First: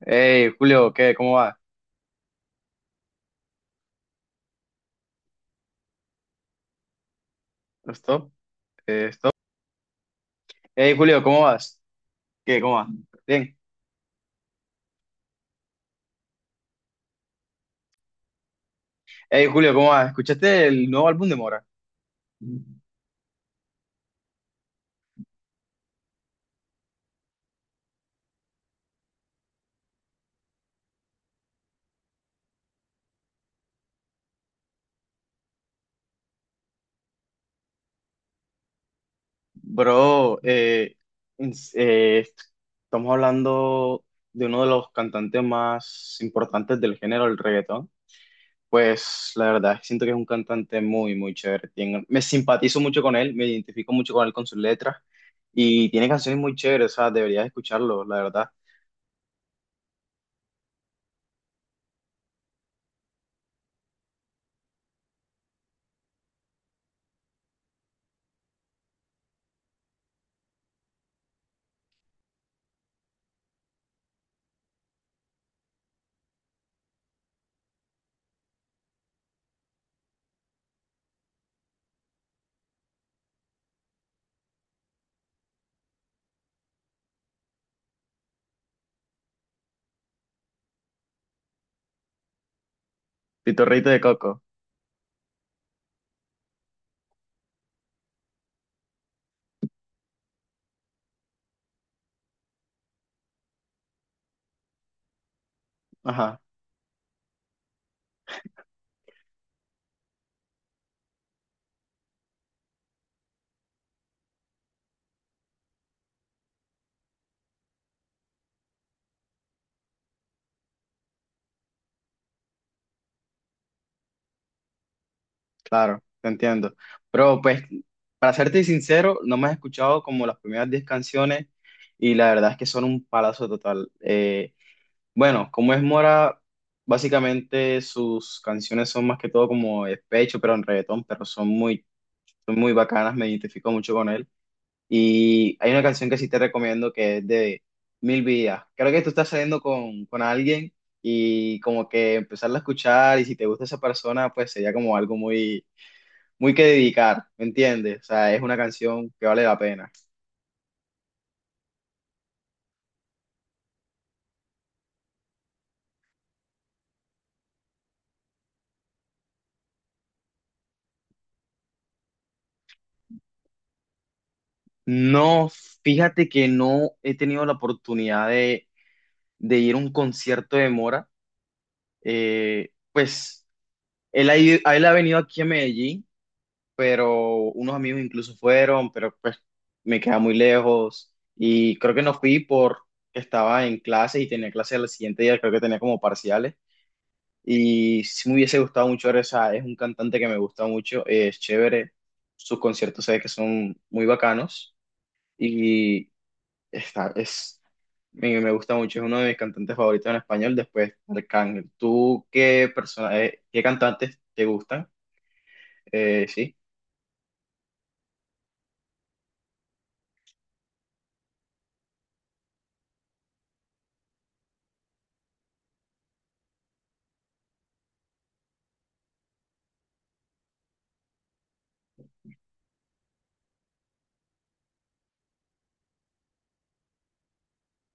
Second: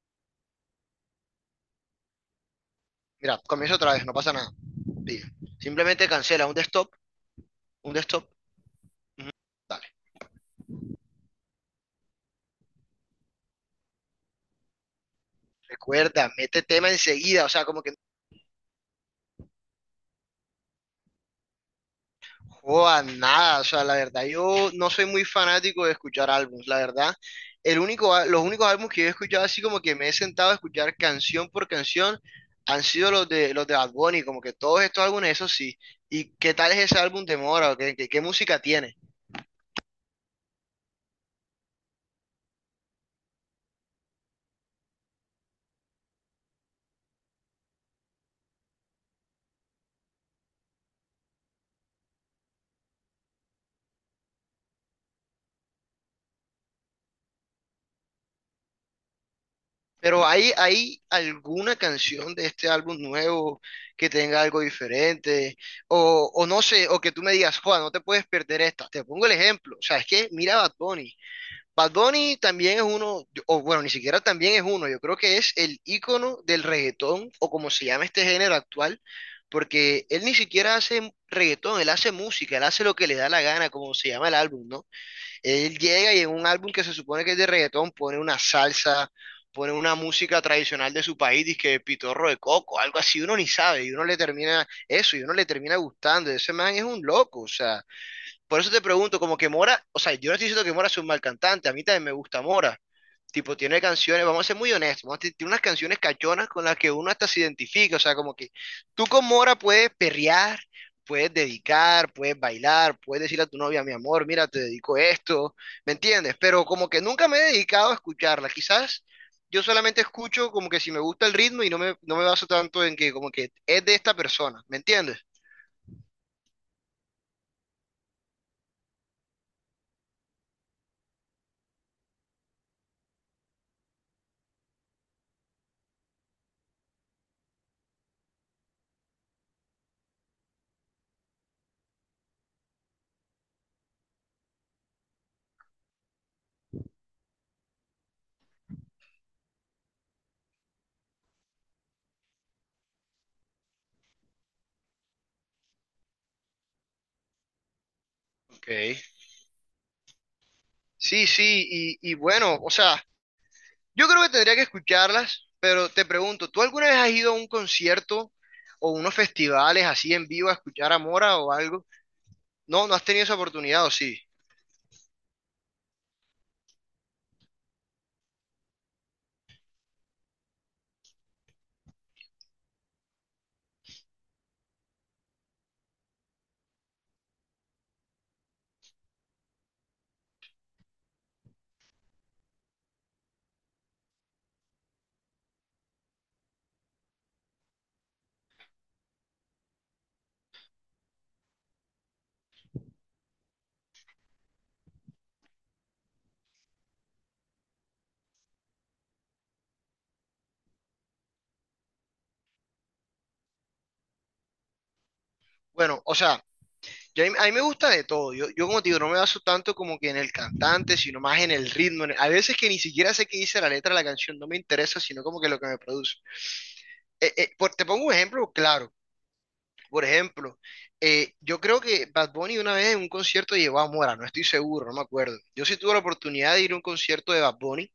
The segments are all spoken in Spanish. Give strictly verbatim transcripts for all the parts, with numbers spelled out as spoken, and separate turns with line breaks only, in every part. Hey, Julio, ¿qué? ¿Cómo va?
Mira, comienzo otra vez, no pasa nada. Bien, simplemente cancela un desktop, un desktop,
¿Stop? Eh, ¿stop?
dale.
Hey, Julio, ¿cómo vas? ¿Qué? ¿Cómo vas? Bien.
Recuerda, mete tema enseguida, o sea, como que no
Hey, Julio, ¿cómo vas? ¿Escuchaste el nuevo álbum de Mora?
joda nada, o sea, la verdad, yo no soy muy fanático de escuchar álbumes, la verdad. El único, á- los únicos álbumes que yo he escuchado así como que me he sentado a escuchar canción por canción han sido los de los de Bad Bunny, como que todos estos álbumes, eso sí. ¿Y qué tal es ese álbum de Mora? ¿Qué, qué, qué música tiene?
Bro, eh, ins- eh, estamos hablando de uno de los cantantes más importantes del género del reggaetón. Pues la verdad, siento que es un cantante muy, muy chévere. Tiene- me simpatizo mucho con él, me identifico mucho con él con sus letras y tiene canciones muy chéveres, o sea, deberías escucharlo, la verdad.
Pero ¿hay, hay alguna canción de este álbum nuevo que tenga algo diferente? O, o no sé, o que tú me digas, Juan, no te puedes perder esta. Te pongo el ejemplo. O sea, es que mira a Bad Bunny. Bad Bunny también es uno, o bueno, ni siquiera también es uno. Yo creo que es el ícono del reggaetón, o como se llama este género actual, porque él ni siquiera hace reggaetón, él hace música, él hace lo que le da la gana, como se llama el álbum, ¿no? Él llega y en un álbum que se supone que es de reggaetón pone una salsa, pone una música tradicional de su país, dizque pitorro de coco, algo así, uno ni sabe,
Pitorrito
y
de
uno le
Coco.
termina eso, y uno le termina gustando, ese man es un loco, o sea, por eso te pregunto, como que Mora, o sea, yo no estoy diciendo que Mora sea un mal cantante, a mí también me gusta Mora. Tipo, tiene canciones, vamos a ser muy honestos, vamos a decir, tiene unas canciones
Ajá.
cachonas con las que uno hasta se identifica, o sea, como que tú con Mora puedes perrear, puedes dedicar, puedes bailar, puedes decirle a tu novia, mi amor, mira, te dedico esto, ¿me entiendes? Pero como que nunca me he dedicado a escucharla, quizás yo solamente escucho como que si me gusta el ritmo y no me, no me baso tanto en que como que es de esta persona, ¿me entiendes?
Claro, te entiendo. Pero pues, para serte sincero, no me has escuchado como las primeras diez canciones y la verdad es que son un palazo total. Eh, bueno, como es Mora, básicamente sus canciones son más que todo como despecho, pero en reggaetón, pero son muy, son muy bacanas, me identifico mucho con él. Y hay una canción que sí te recomiendo que es de Mil Vidas. Creo que tú estás saliendo con, con alguien y como que empezarla a escuchar y si te gusta esa persona, pues sería como algo muy muy que dedicar, ¿me entiendes? O sea, es una
Ok.
canción que vale la pena.
Sí, sí, y, y bueno, o sea... Yo creo que tendría que escucharlas, pero te pregunto, ¿tú alguna vez has ido a un concierto o unos festivales así en vivo a escuchar a Mora o algo? No, no has tenido esa oportunidad, ¿o sí?
No, fíjate que no he tenido la oportunidad de, de ir a un concierto de Mora. Eh, pues él ha, ido- él ha venido aquí a Medellín, pero unos amigos incluso fueron, pero pues me queda muy lejos. Y creo que no fui porque estaba en clase y tenía clase al siguiente día, creo que tenía como parciales. Y sí me hubiese gustado mucho ver esa, es un cantante que me gusta mucho, eh, es chévere, sus conciertos sé que son muy bacanos y está, es, me, me gusta mucho, es uno de mis cantantes favoritos en español después de Arcángel. ¿Tú qué persona, eh, qué cantantes te gustan?
Bueno, o
Eh,
sea,
sí,
yo a mí, a mí me gusta de todo. Yo, yo como te digo, no me baso tanto como que en el cantante, sino más en el ritmo. en el- Hay veces que ni siquiera sé qué dice la letra de la canción, no me interesa, sino como que lo que me produce. Eh, eh, por- te pongo un ejemplo claro. Por ejemplo, eh, yo creo que Bad Bunny una vez en un concierto llevó a Mora, no estoy seguro, no me acuerdo. Yo sí tuve la oportunidad de ir a un concierto de Bad Bunny,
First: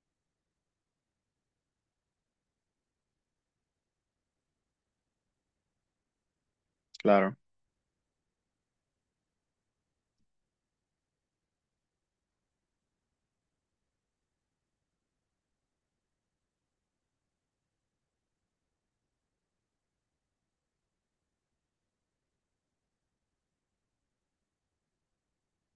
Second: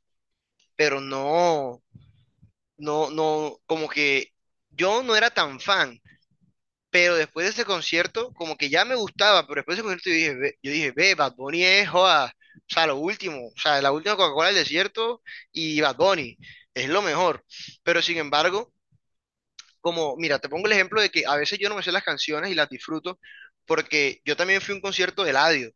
pero no, no, no, como que yo no era tan fan, pero
claro,
después de ese concierto, como que ya me gustaba, pero después de ese concierto yo dije, ve, yo dije, ve, Bad Bunny es, joda, o sea, lo último, o sea, la última Coca-Cola del desierto y Bad Bunny es lo mejor. Pero sin embargo, como, mira, te pongo el ejemplo de que a veces yo no me sé las canciones y las disfruto, porque yo también fui a un concierto de Eladio,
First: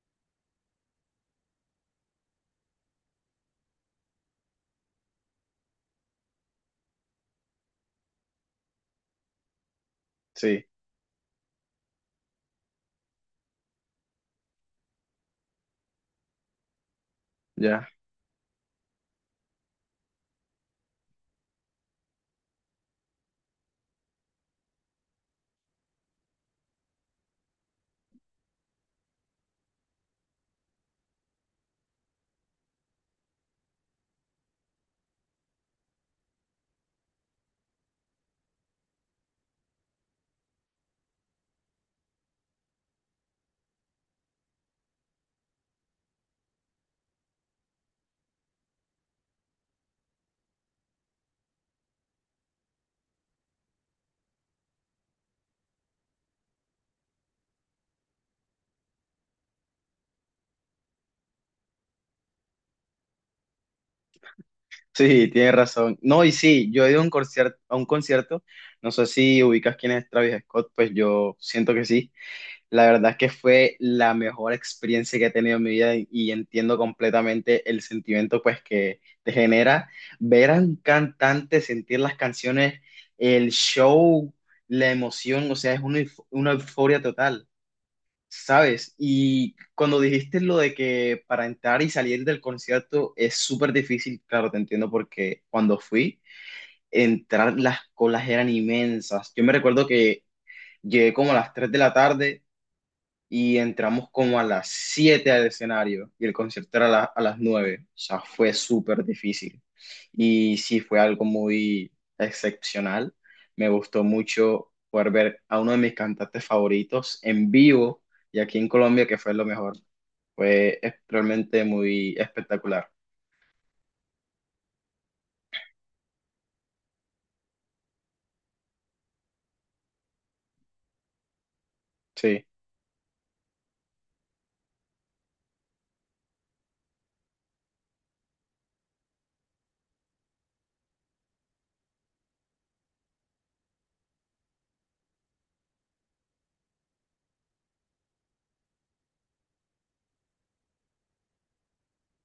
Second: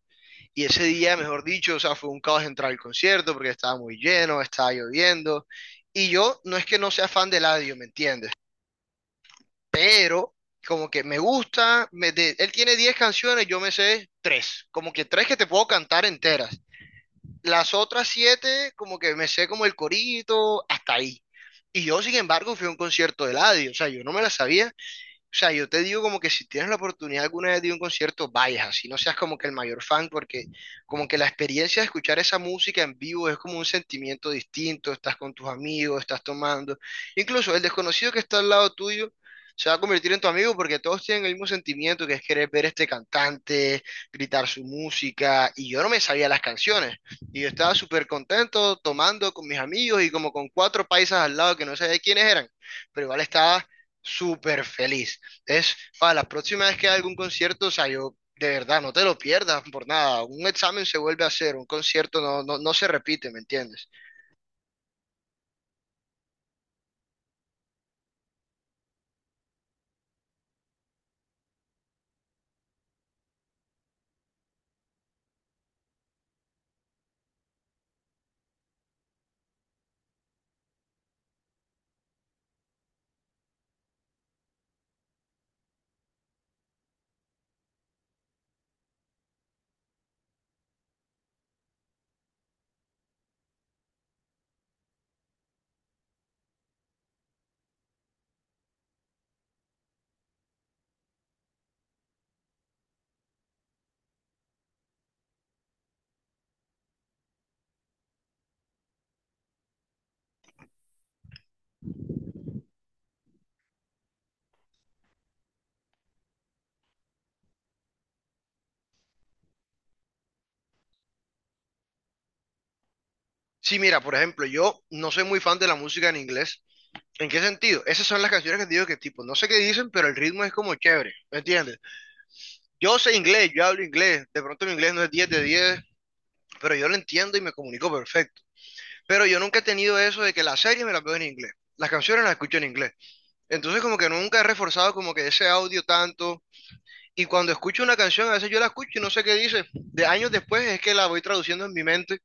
y ese día, mejor dicho, o sea, fue un caos entrar al concierto, porque estaba muy lleno, estaba lloviendo, y yo no es que no sea fan de Eladio, ¿me entiendes? Pero
sí,
como que me gusta, me de- él tiene diez canciones, yo me sé tres como que tres que te puedo cantar enteras. Las
ya.
otras siete como que me sé como el corito, hasta ahí. Y yo, sin embargo, fui a un concierto de Eladio, o sea, yo no me la sabía, o sea, yo te digo como que si tienes la oportunidad alguna vez de ir a un concierto, vayas, así no seas como que el mayor fan, porque como que la experiencia de escuchar esa música en vivo es como un sentimiento distinto, estás con tus amigos, estás tomando, incluso el desconocido que está al lado tuyo se va a convertir en tu amigo porque todos tienen el mismo sentimiento que es querer ver a este cantante, gritar su música, y yo no me sabía las canciones, y yo estaba súper contento tomando con mis amigos y como con cuatro paisas al lado que no sabía quiénes eran, pero igual estaba súper feliz. Es para la próxima vez que haya algún concierto, o sea, yo de verdad no te lo pierdas por nada. Un examen se vuelve a hacer, un concierto no, no, no se repite, ¿me entiendes?
Sí, tienes razón. No, y sí, yo he ido a un concierto, a un concierto, no sé si ubicas quién es Travis Scott, pues yo siento que sí. La verdad es que fue la mejor experiencia que he tenido en mi vida y y entiendo completamente el sentimiento pues que te genera ver a un cantante, sentir las canciones, el show, la emoción, o sea, es una, euf- una euforia total, ¿sabes? Y cuando dijiste lo de que para entrar y salir del concierto es súper difícil, claro, te entiendo porque cuando fui, entrar las colas eran inmensas. Yo me recuerdo que llegué como a las tres de la tarde y entramos como a las siete al escenario y el concierto era a, la- a las nueve. O sea, fue súper difícil. Y sí, fue algo muy excepcional. Me gustó mucho poder ver a uno de mis cantantes favoritos en vivo y aquí en Colombia, que fue lo mejor. Fue es- realmente muy espectacular.
Sí, mira, por ejemplo, yo no soy muy fan de la música en inglés. ¿En qué sentido? Esas son las canciones que te digo que tipo, no sé qué dicen, pero el ritmo es como chévere, ¿me entiendes?
Sí.
Yo sé inglés, yo hablo inglés, de pronto mi inglés no es diez de diez, pero yo lo entiendo y me comunico perfecto. Pero yo nunca he tenido eso de que las series me las veo en inglés, las canciones las escucho en inglés. Entonces como que nunca he reforzado como que ese audio tanto. Y cuando escucho una canción, a veces yo la escucho y no sé qué dice. De años después es que la voy traduciendo en mi mente.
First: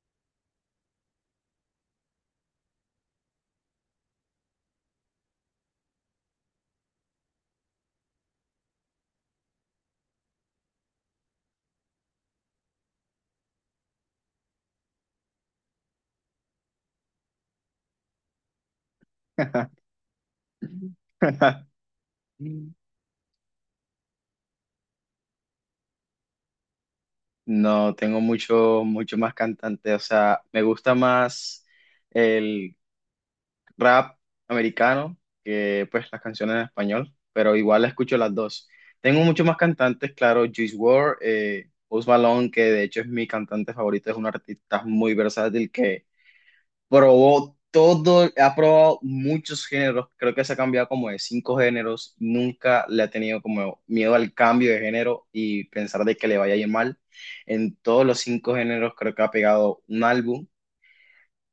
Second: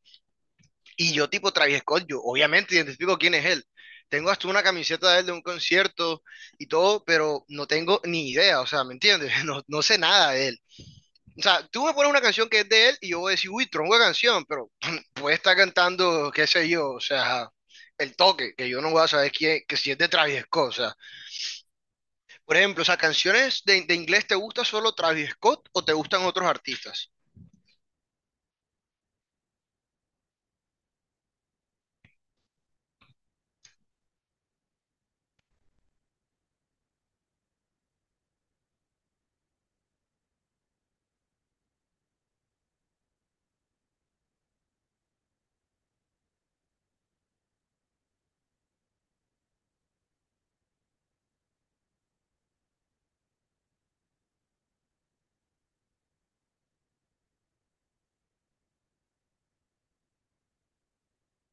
Y yo, tipo Travis Scott, yo obviamente identifico quién es él. Tengo hasta una camiseta de él de un concierto y todo, pero no tengo ni idea, o sea, ¿me entiendes? No, no sé nada de él. O sea, tú me pones una canción que es de él y yo voy a decir, uy, tronco de canción, pero puede estar cantando, qué sé yo, o sea, el toque, que yo no voy a saber quién, que si es de Travis Scott, o sea. Por ejemplo, o sea, ¿canciones de, de inglés te gusta solo Travis Scott o te gustan otros artistas?
No, tengo mucho, mucho más cantante. O sea, me gusta más el rap americano, que pues las canciones en español, pero igual escucho las dos. Tengo muchos más cantantes, claro, Juice world, eh, Post Malone, que de hecho es mi cantante favorito, es un artista muy versátil que probó todo, ha probado muchos géneros, creo que se ha cambiado como de cinco géneros, nunca le ha tenido como miedo al cambio de género y pensar de que le vaya a ir mal. En todos los cinco géneros creo que ha pegado un álbum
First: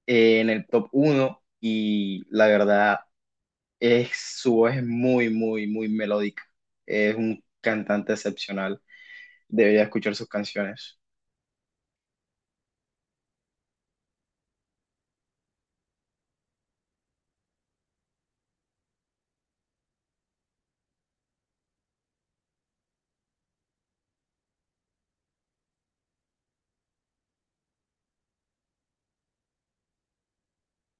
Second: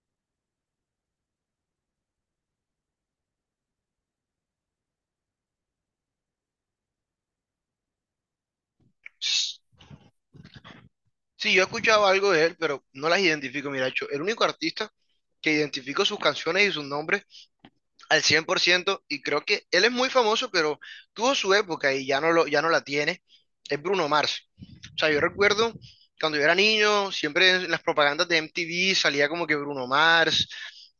eh, en el top uno y la verdad es, su voz es muy, muy, muy melódica. Es un cantante excepcional.
Sí,
Debería escuchar sus canciones.
yo he escuchado algo de él, pero no las identifico. Mira, yo, el único artista que identifico sus canciones y sus nombres al cien por ciento y creo que él es muy famoso, pero tuvo su época y ya no, lo, ya no la tiene, es Bruno Mars. O sea, yo recuerdo cuando yo era niño, siempre en las propagandas de M T V salía como que Bruno Mars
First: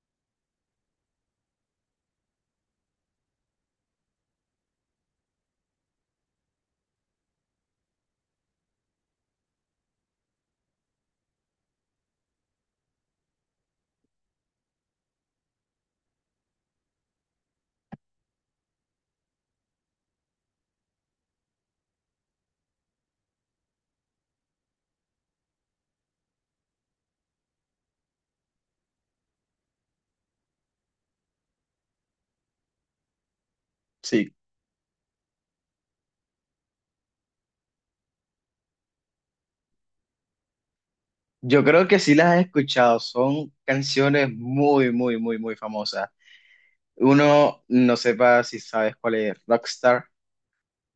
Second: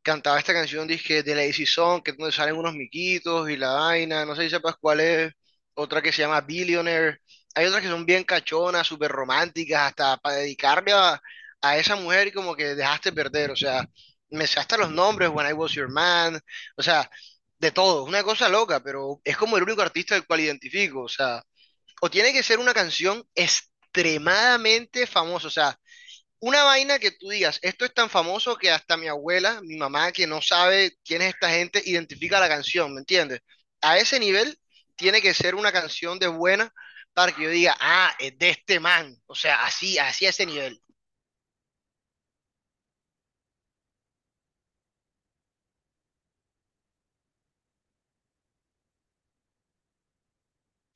cantaba esta canción dije de Lazy Song, que es donde salen unos miquitos y la vaina, no sé si sepas cuál es, otra que se llama Billionaire, hay otras que son bien cachonas, súper románticas, hasta para dedicarle a, a esa mujer y como que dejaste perder, o sea, me sé hasta los nombres, When I Was Your Man, o sea, de todo, es una cosa loca, pero es como el único artista del cual identifico, o sea, o tiene que ser una canción extremadamente famosa, o sea, una vaina que tú digas, esto es tan famoso que hasta mi abuela, mi mamá, que no sabe quién es esta gente, identifica la canción, ¿me entiendes? A ese
Sí,
nivel tiene que ser una canción de buena para que yo diga, ah, es de este man, o sea, así, así a ese nivel.
yo creo que sí las he escuchado. Son canciones muy, muy, muy, muy famosas. Uno no sepa si sabes cuál es Rockstar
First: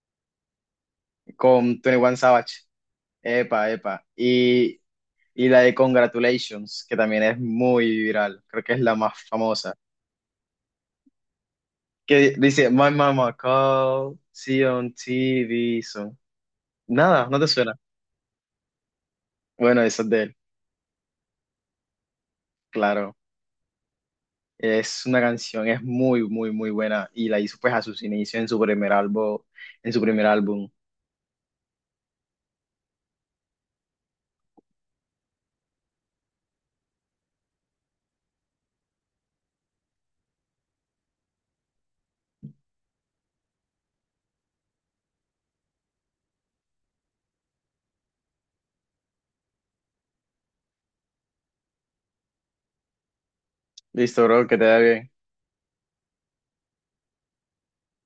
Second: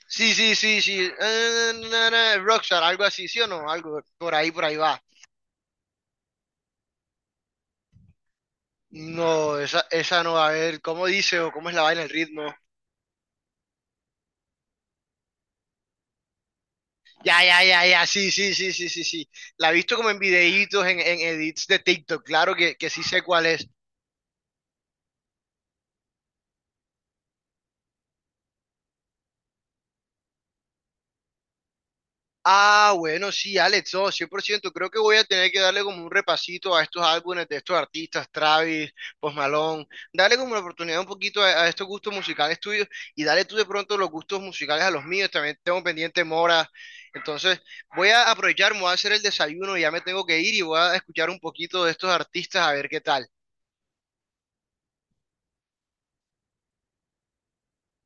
Sí, sí, sí, sí, eh,
con Twenty
na,
One
na,
Savage.
Rockstar, algo así, ¿sí o no?
Epa,
Algo
epa.
por ahí, por ahí
Y,
va.
y la de Congratulations, que también es muy viral. Creo que es la más
No,
famosa.
esa, esa no, a ver, ¿cómo dice o cómo es la vaina, el
Que
ritmo?
dice, My mama called, see on T V, so. Nada, no
Ya,
te
ya,
suena.
ya, ya, sí, sí, sí, sí, sí, sí. La he
Bueno,
visto
eso es
como en
de él,
videitos, en, en edits de TikTok, claro que, que sí
claro.
sé cuál es.
Es una canción, es muy, muy, muy buena. Y la hizo pues a sus inicios en su primer álbum, en su primer álbum.
Ah, bueno, sí, Alex, no, cien por ciento. Creo que voy a tener que darle como un repasito a estos álbumes de estos artistas, Travis, Post Malone. Darle como la oportunidad un poquito a, a estos gustos musicales tuyos y dale tú de pronto los gustos musicales a los míos. También tengo pendiente Mora. Entonces, voy a aprovechar, me voy a hacer el desayuno, ya me tengo que ir y voy a escuchar un poquito de estos artistas a ver qué tal.
Listo, bro, que te da bien.